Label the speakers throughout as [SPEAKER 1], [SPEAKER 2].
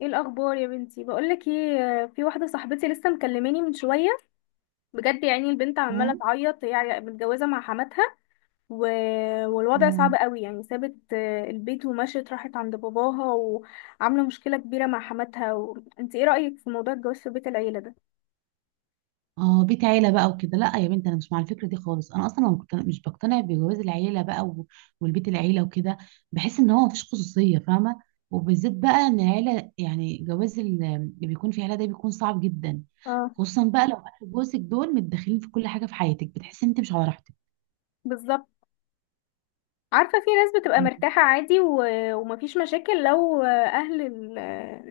[SPEAKER 1] ايه الاخبار يا بنتي؟ بقولك ايه، في واحده صاحبتي لسه مكلماني من شويه. بجد يعني، البنت عماله
[SPEAKER 2] مم.
[SPEAKER 1] تعيط، هي متجوزه مع حماتها. و... والوضع صعب
[SPEAKER 2] مم.
[SPEAKER 1] قوي، يعني سابت البيت ومشيت، راحت عند باباها وعامله مشكله كبيره مع حماتها انت ايه رايك في موضوع الجواز في بيت العيله ده؟
[SPEAKER 2] اه، بيت عيله بقى وكده، لا يا بنت، انا مش مع الفكره دي خالص. انا اصلا ما مقتن- مش بقتنع بجواز العيله بقى والبيت العيله وكده. بحس ان هو مفيش خصوصيه، فاهمه. وبالذات بقى ان العيله، يعني جواز اللي بيكون في عيله ده بيكون صعب جدا.
[SPEAKER 1] اه،
[SPEAKER 2] خصوصا بقى لو اهل جوزك دول متدخلين في كل حاجه في حياتك، بتحس ان انت مش على راحتك.
[SPEAKER 1] بالظبط. عارفة، في ناس بتبقى
[SPEAKER 2] مم.
[SPEAKER 1] مرتاحة عادي ومفيش مشاكل لو أهل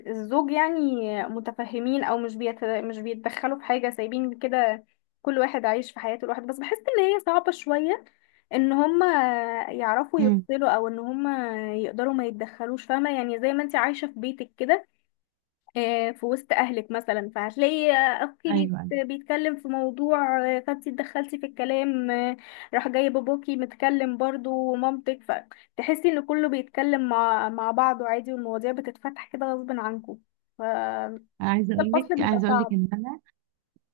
[SPEAKER 1] الزوج يعني متفهمين، أو مش بيتدخلوا في حاجة، سايبين كده، كل واحد عايش في حياته لوحده. بس بحس إن هي صعبة شوية، إن هما يعرفوا
[SPEAKER 2] مم.
[SPEAKER 1] يفصلوا، أو إن هما يقدروا ما يتدخلوش. فاهمة يعني؟ زي ما انت عايشة في بيتك كده، في وسط اهلك مثلا، فهتلاقي اخوكي
[SPEAKER 2] ايوه، ايوه.
[SPEAKER 1] بيتكلم في موضوع، فانت اتدخلتي في الكلام، راح جاي باباكي متكلم برضو ومامتك، فتحسي ان كله بيتكلم مع بعضه عادي، والمواضيع بتتفتح كده غصب عنكم،
[SPEAKER 2] انا
[SPEAKER 1] فالفصل بيبقى صعب.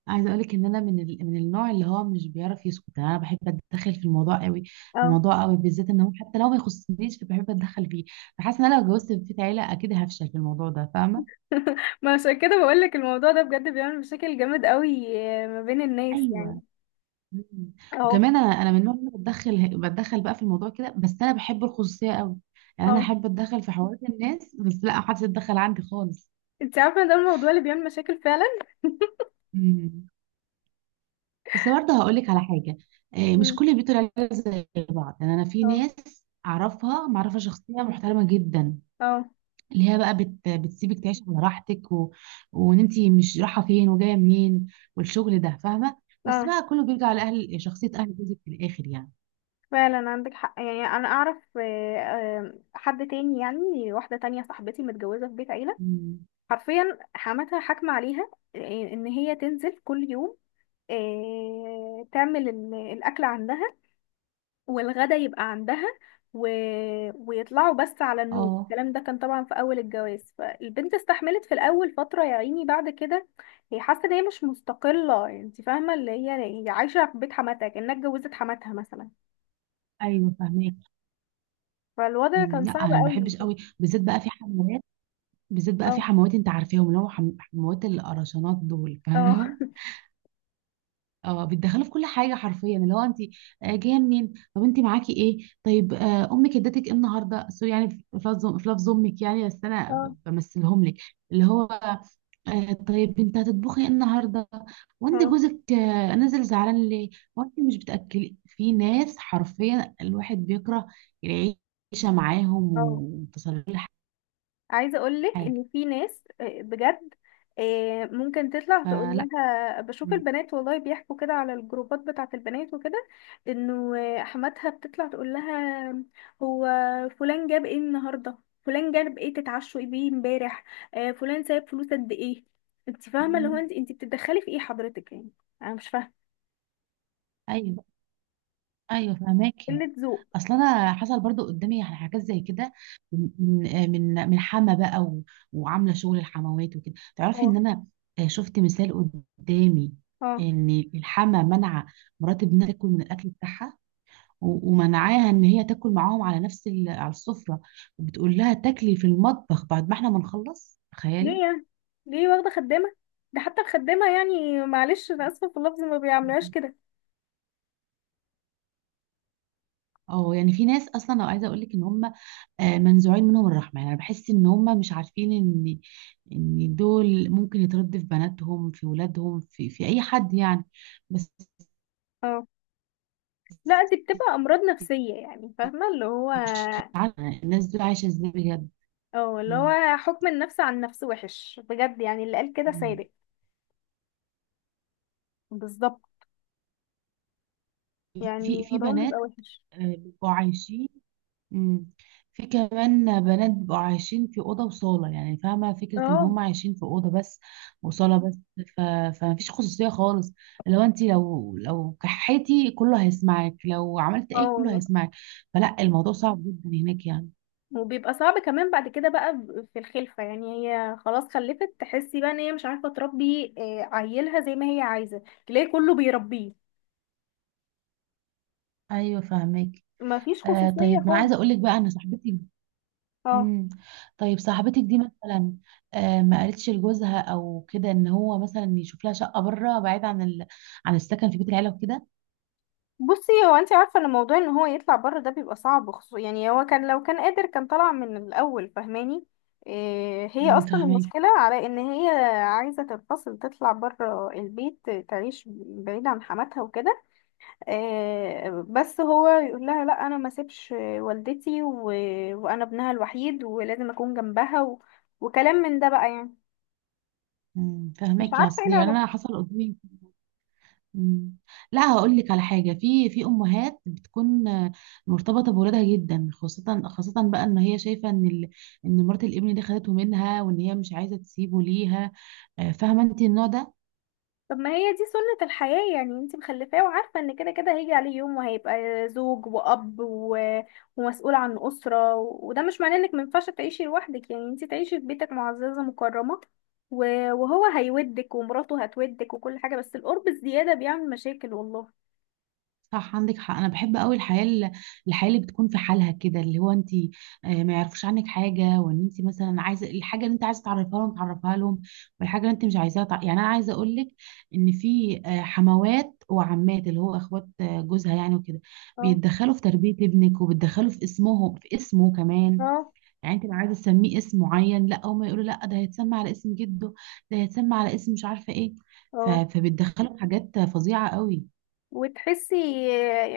[SPEAKER 2] عايزه اقولك ان انا من النوع اللي هو مش بيعرف يسكت، انا بحب اتدخل في الموضوع قوي.
[SPEAKER 1] اه.
[SPEAKER 2] بالذات ان هو حتى لو ما يخصنيش بحب اتدخل فيه. فحاسه ان انا لو اتجوزت في بيت عيله اكيد هفشل في الموضوع ده، فاهمه.
[SPEAKER 1] ما عشان كده بقولك الموضوع ده بجد بيعمل مشاكل جامد قوي، ما بين الناس يعني.
[SPEAKER 2] ايوه. مم.
[SPEAKER 1] اه.
[SPEAKER 2] وكمان انا من النوع اللي بتدخل بتدخل بقى في الموضوع كده، بس انا بحب الخصوصيه قوي. يعني انا
[SPEAKER 1] اه.
[SPEAKER 2] احب اتدخل في حوارات الناس، بس لا، محدش يتدخل عندي خالص.
[SPEAKER 1] انت عارفه إن ده الموضوع اللي بيعمل مشاكل فعلا.
[SPEAKER 2] مم. بس برضه هقول لك على حاجه، مش
[SPEAKER 1] مم.
[SPEAKER 2] كل بيوت العيله زي بعض، يعني انا في
[SPEAKER 1] اه.
[SPEAKER 2] ناس اعرفها معرفه شخصيه محترمه جدا،
[SPEAKER 1] اه.
[SPEAKER 2] اللي هي بقى بتسيبك تعيش على راحتك وان انت مش رايحه فين وجايه منين والشغل ده، فاهمه. بس
[SPEAKER 1] اه.
[SPEAKER 2] بقى كله بيرجع لاهل، شخصيه اهل جوزك في الاخر يعني.
[SPEAKER 1] فعلا عندك حق، يعني انا اعرف، حد تاني، يعني واحده تانية صاحبتي متجوزه في بيت عيله،
[SPEAKER 2] مم.
[SPEAKER 1] حرفيا حماتها حاكمه عليها، ان هي تنزل كل يوم، تعمل الاكل عندها، والغدا يبقى عندها، و... ويطلعوا بس على النوم.
[SPEAKER 2] اه.
[SPEAKER 1] الكلام ده كان طبعا في اول الجواز، فالبنت استحملت في الاول فتره، يا عيني بعد كده هي حاسه ان هي مش مستقله. انت فاهمه؟ اللي هي هي عايشه في بيت حماتها كانها اتجوزت حماتها مثلا.
[SPEAKER 2] ايوه فاهمك.
[SPEAKER 1] فالوضع
[SPEAKER 2] مم،
[SPEAKER 1] كان
[SPEAKER 2] لا
[SPEAKER 1] صعب
[SPEAKER 2] انا ما
[SPEAKER 1] قوي.
[SPEAKER 2] بحبش قوي بالذات بقى في حموات، بالذات بقى في
[SPEAKER 1] اه.
[SPEAKER 2] حموات انت عارفاهم، اللي هو حموات القرشانات دول،
[SPEAKER 1] اه.
[SPEAKER 2] فاهمهم. اه، بيتدخلوا في كل حاجه حرفيا، اللي هو انت جايه منين؟ طب انت معاكي ايه؟ طيب امك ادتك ايه النهارده؟ سوري يعني في لفظ، في لفظ امك يعني، بس انا
[SPEAKER 1] اه.
[SPEAKER 2] بمثلهم لك. اللي هو طيب انت هتطبخي ايه النهارده؟ وانت
[SPEAKER 1] اه.
[SPEAKER 2] جوزك نازل زعلان ليه؟ وانت مش بتاكلي؟ في ناس حرفيا الواحد بيكره العيشه معاهم،
[SPEAKER 1] اه.
[SPEAKER 2] وتصل كل
[SPEAKER 1] عايزه اقول لك
[SPEAKER 2] حاجه.
[SPEAKER 1] ان في ناس، بجد، ممكن تطلع تقول
[SPEAKER 2] فلا.
[SPEAKER 1] لها بشوف
[SPEAKER 2] م-
[SPEAKER 1] البنات، والله بيحكوا كده على الجروبات بتاعه البنات وكده، انه حماتها بتطلع تقول لها: هو فلان جاب ايه النهارده؟ فلان جاب ايه؟ تتعشوا ايه بيه امبارح؟ فلان سايب فلوس قد ايه؟ انت فاهمه؟ اللي هو
[SPEAKER 2] م-
[SPEAKER 1] انت بتتدخلي في ايه حضرتك يعني؟ انا مش فاهمه.
[SPEAKER 2] ايوه، ايوه فهماكي.
[SPEAKER 1] قله ذوق.
[SPEAKER 2] اصل انا حصل برضو قدامي يعني حاجات زي كده، من من حما بقى وعامله شغل الحموات وكده. تعرفي ان
[SPEAKER 1] اه.
[SPEAKER 2] انا شفت مثال قدامي،
[SPEAKER 1] اه.
[SPEAKER 2] ان الحما منع مرات ابنها تاكل من الاكل بتاعها، ومنعاها ان هي تاكل معاهم على نفس على السفره. وبتقول لها تاكلي في المطبخ بعد ما احنا ما نخلص،
[SPEAKER 1] ليه
[SPEAKER 2] تخيلي.
[SPEAKER 1] يعني؟ ليه، واخدة خدامة؟ ده حتى الخدامة يعني، معلش أنا آسفة في اللفظ، ما بيعملوهاش
[SPEAKER 2] مهم.
[SPEAKER 1] كده.
[SPEAKER 2] اه، يعني في ناس اصلا، لو عايزه اقول لك ان هم منزوعين منهم الرحمه، يعني انا بحس ان هم مش عارفين ان ان دول ممكن يتردوا في بناتهم، في ولادهم، في اي حد يعني، بس.
[SPEAKER 1] اه. لا، دي بتبقى أمراض نفسية، يعني فاهمة اللي هو.
[SPEAKER 2] مش عارفه الناس دول عايشه ازاي بجد.
[SPEAKER 1] اه، اللي
[SPEAKER 2] مم.
[SPEAKER 1] هو حكم النفس عن النفس وحش بجد، يعني اللي قال كده
[SPEAKER 2] مم.
[SPEAKER 1] صادق. بالظبط. يعني
[SPEAKER 2] في
[SPEAKER 1] الموضوع بيبقى
[SPEAKER 2] بنات
[SPEAKER 1] وحش.
[SPEAKER 2] بيبقوا عايشين. مم. في كمان بنات بيبقوا عايشين في اوضه وصاله، يعني فاهمه فكره ان
[SPEAKER 1] اه.
[SPEAKER 2] هم عايشين في اوضه بس وصاله بس. ف... فما فيش خصوصيه خالص. لو انت، لو كحيتي كله هيسمعك، لو عملت
[SPEAKER 1] اه
[SPEAKER 2] ايه كله
[SPEAKER 1] والله.
[SPEAKER 2] هيسمعك. فلا، الموضوع صعب جدا هناك يعني.
[SPEAKER 1] وبيبقى صعب كمان بعد كده بقى، في الخلفة، يعني هي خلاص خلفت، تحسي بقى ان هي مش عارفة تربي، عيلها زي ما هي عايزة، تلاقي كله بيربيه.
[SPEAKER 2] ايوه فاهمك.
[SPEAKER 1] مفيش خصوصية
[SPEAKER 2] طيب ما انا
[SPEAKER 1] خالص.
[SPEAKER 2] عايزه اقول لك بقى ان صاحبتي.
[SPEAKER 1] اه.
[SPEAKER 2] مم. طيب صاحبتك دي مثلا ما قالتش لجوزها او كده ان هو مثلا يشوف لها شقه بره، بعيد عن عن السكن في بيت العيله وكده؟
[SPEAKER 1] بصي، هو انت عارفه ان موضوع ان هو يطلع بره ده بيبقى صعب خصوصا، يعني هو كان لو كان قادر كان طلع من الاول، فاهماني؟ إيه هي
[SPEAKER 2] مم،
[SPEAKER 1] اصلا
[SPEAKER 2] فاهمك.
[SPEAKER 1] المشكله، على ان هي عايزه تنفصل، تطلع بره البيت، تعيش بعيد عن حماتها وكده. إيه بس هو يقول لها: لا، انا ما سيبش والدتي، وانا ابنها الوحيد، ولازم اكون جنبها، وكلام من ده بقى يعني.
[SPEAKER 2] مم،
[SPEAKER 1] مش
[SPEAKER 2] فهمك. يا
[SPEAKER 1] عارفه ايه
[SPEAKER 2] اصل يعني
[SPEAKER 1] العلاقه.
[SPEAKER 2] انا حصل قدامي. مم. لا هقول لك على حاجه، في امهات بتكون مرتبطه بولادها جدا، خاصه بقى ان هي شايفه ان ان مرات الابن دي خدته منها، وان هي مش عايزه تسيبه ليها، فاهمه انت النوع ده.
[SPEAKER 1] طب ما هي دي سنة الحياة، يعني انت مخلفاه، وعارفة ان كده كده هيجي عليه يوم وهيبقى زوج وأب، ومسؤول عن أسرة. وده مش معناه انك مينفعش تعيشي لوحدك، يعني انت تعيشي في بيتك معززة مكرمة و... وهو هيودك، ومراته هتودك، وكل حاجة. بس القرب الزيادة بيعمل مشاكل، والله.
[SPEAKER 2] صح، عندك حق. انا بحب قوي الحياه الحياه اللي بتكون في حالها كده، اللي هو انت ما يعرفوش عنك حاجه، وان انت مثلا عايزه الحاجه اللي انت عايزه تعرفها لهم تعرفها لهم، والحاجه اللي انت مش عايزاها يعني انا عايزه اقول لك ان في حموات وعمات اللي هو اخوات جوزها يعني وكده
[SPEAKER 1] اه.
[SPEAKER 2] بيتدخلوا في تربيه ابنك، وبيتدخلوا في اسمه، في اسمه كمان.
[SPEAKER 1] اه.
[SPEAKER 2] يعني انت لو عايزه تسميه اسم معين، لا، هم يقولوا لا، ده هيتسمى على اسم جده، ده هيتسمى على اسم مش عارفه ايه.
[SPEAKER 1] اه.
[SPEAKER 2] فبيتدخلوا في حاجات فظيعه قوي.
[SPEAKER 1] وتحسي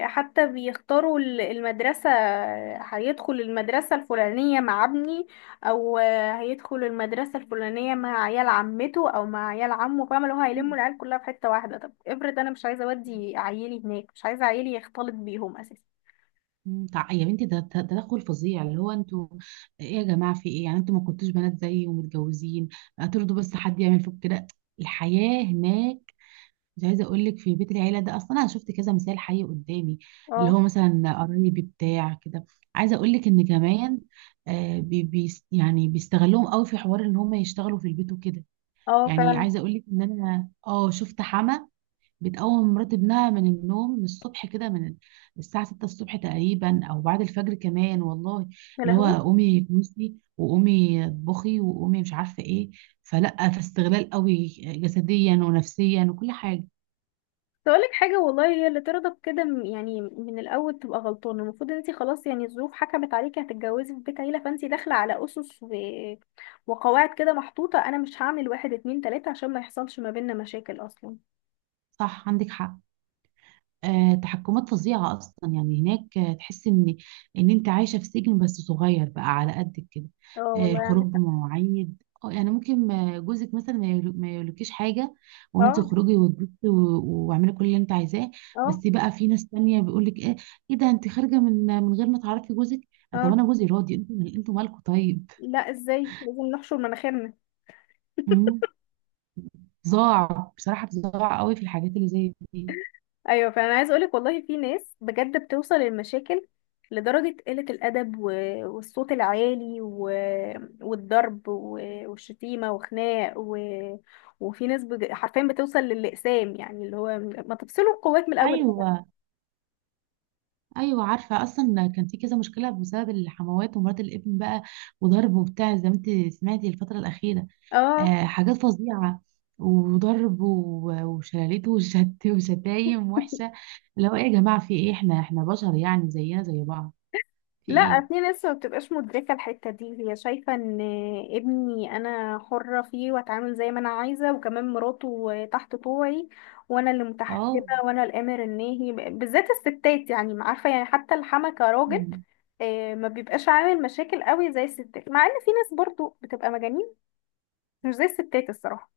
[SPEAKER 1] حتى بيختاروا المدرسة، هيدخل المدرسة الفلانية مع ابني، أو هيدخل المدرسة الفلانية مع عيال عمته، أو مع عيال عمه. فاهمة اللي هو هيلموا العيال كلها في حتة واحدة؟ طب افرض أنا مش عايزة أودي عيالي هناك، مش عايزة عيالي يختلط بيهم أساسا.
[SPEAKER 2] مم، يا بنتي ده تدخل فظيع، اللي هو انتوا ايه يا جماعه؟ في ايه يعني؟ انتوا ما كنتوش بنات زيي ومتجوزين؟ هترضوا بس حد يعمل فيكم كده؟ الحياه هناك، مش عايزه اقول لك، في بيت العيله ده اصلا، انا شفت كذا مثال حي قدامي، اللي
[SPEAKER 1] اه.
[SPEAKER 2] هو مثلا قرايبي بتاع كده. عايزه اقول لك ان كمان بي بي يعني بيستغلوهم قوي في حوار ان هم يشتغلوا في البيت وكده.
[SPEAKER 1] اه
[SPEAKER 2] يعني
[SPEAKER 1] فعلا.
[SPEAKER 2] عايزه اقول لك ان انا اه شفت حما بتقوم مرات ابنها من النوم من الصبح كده، من الساعة 6 الصبح تقريبا، أو بعد الفجر كمان، والله.
[SPEAKER 1] يا
[SPEAKER 2] اللي هو
[SPEAKER 1] لهوي.
[SPEAKER 2] قومي كنسي، وقومي اطبخي، وقومي مش عارفة ايه. فلا، فاستغلال قوي جسديا ونفسيا وكل حاجة.
[SPEAKER 1] تقولك حاجة والله، هي اللي ترضى بكده، يعني من الأول تبقى غلطانة. المفروض ان انتي خلاص يعني، الظروف حكمت عليكي هتتجوزي في بيت عيلة، فانتي داخلة على أسس، وقواعد كده محطوطة، أنا مش هعمل واحد اتنين تلاتة، عشان ما يحصلش ما بيننا مشاكل أصلا.
[SPEAKER 2] صح، عندك حق. تحكمات فظيعة أصلا يعني هناك، تحس إن أنت عايشة في سجن، بس صغير بقى على قدك كده.
[SPEAKER 1] اه والله
[SPEAKER 2] الخروج
[SPEAKER 1] عندك حق.
[SPEAKER 2] بمواعيد، اه يعني ممكن جوزك مثلا ما يقولكيش حاجة، وأنت
[SPEAKER 1] اه.
[SPEAKER 2] تخرجي وتبصي واعملي كل اللي أنت عايزاه.
[SPEAKER 1] اه.
[SPEAKER 2] بس بقى في ناس تانية بيقولك إيه، إيه ده؟ أنت خارجة من غير ما تعرفي جوزك؟ طب
[SPEAKER 1] اه.
[SPEAKER 2] أنا جوزي راضي، أنتوا مالكوا طيب؟
[SPEAKER 1] لا، ازاي؟ لازم نحشر مناخيرنا.
[SPEAKER 2] مم. ضاع بصراحة، بضاع قوي في الحاجات اللي زي دي.
[SPEAKER 1] ايوه، فانا عايز اقولك والله في ناس بجد بتوصل للمشاكل، لدرجة قلة الأدب، والصوت العالي، والضرب، والشتيمة، وخناق، وفي ناس حرفيا بتوصل للإقسام، يعني اللي هو ما تفصلوا القوات من الأول.
[SPEAKER 2] أيوه. ايوه عارفه، اصلا كان في كذا مشكله بسبب الحموات ومرات الابن بقى، وضرب وبتاع، زي ما انت سمعتي الفتره الاخيره.
[SPEAKER 1] اه.
[SPEAKER 2] آه، حاجات فظيعه. وضرب وشلاليت وشت وشتايم وحشه. اللي هو ايه يا جماعه؟ في ايه؟ احنا بشر يعني، زينا زي بعض. في ايه؟
[SPEAKER 1] لا، في ناس ما بتبقاش مدركة الحتة دي. هي شايفة ان ابني انا حرة فيه، واتعامل زي ما انا عايزة، وكمان مراته تحت طوعي، وانا اللي متحكمة،
[SPEAKER 2] اه.
[SPEAKER 1] وانا الامر الناهي. بالذات الستات، يعني ما عارفة، يعني حتى الحما كراجل
[SPEAKER 2] مم.
[SPEAKER 1] ما بيبقاش عامل مشاكل قوي زي الستات، مع ان في ناس برضو بتبقى مجانين، مش زي الستات الصراحة.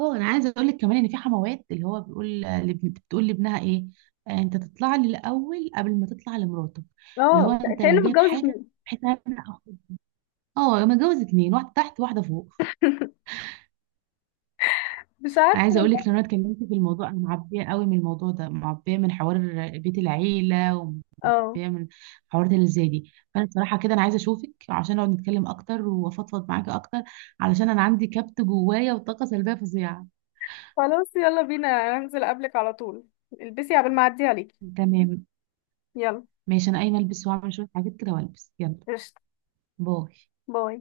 [SPEAKER 2] اه، انا عايزه اقول لك كمان ان في حموات اللي هو بتقول لابنها ايه، انت تطلع لي الاول قبل ما تطلع لمراتك. اللي هو
[SPEAKER 1] اه،
[SPEAKER 2] انت
[SPEAKER 1] كأنه
[SPEAKER 2] لو جايب
[SPEAKER 1] متجوز
[SPEAKER 2] حاجه
[SPEAKER 1] اتنين.
[SPEAKER 2] بحيث، انا اه متجوز اتنين، واحده تحت واحده فوق.
[SPEAKER 1] مش
[SPEAKER 2] انا
[SPEAKER 1] عارفة
[SPEAKER 2] عايزه اقول
[SPEAKER 1] والله.
[SPEAKER 2] لك، لو انا اتكلمت في الموضوع، انا معبيه قوي من الموضوع ده، معبيه من حوار بيت العيله،
[SPEAKER 1] اه.
[SPEAKER 2] ومعبيه من حوارات اللي زي دي. فانا بصراحه كده انا عايزه اشوفك عشان نقعد نتكلم اكتر، وافضفض معاكي اكتر، علشان انا عندي كبت جوايا وطاقه سلبيه فظيعه.
[SPEAKER 1] خلاص، يلا بينا، هنزل قبلك على طول، البسي قبل ما اعدي عليكي.
[SPEAKER 2] تمام.
[SPEAKER 1] يلا.
[SPEAKER 2] ماشي، انا قايمه البس واعمل شويه حاجات كده والبس. يلا.
[SPEAKER 1] قشطة.
[SPEAKER 2] باي.
[SPEAKER 1] باي.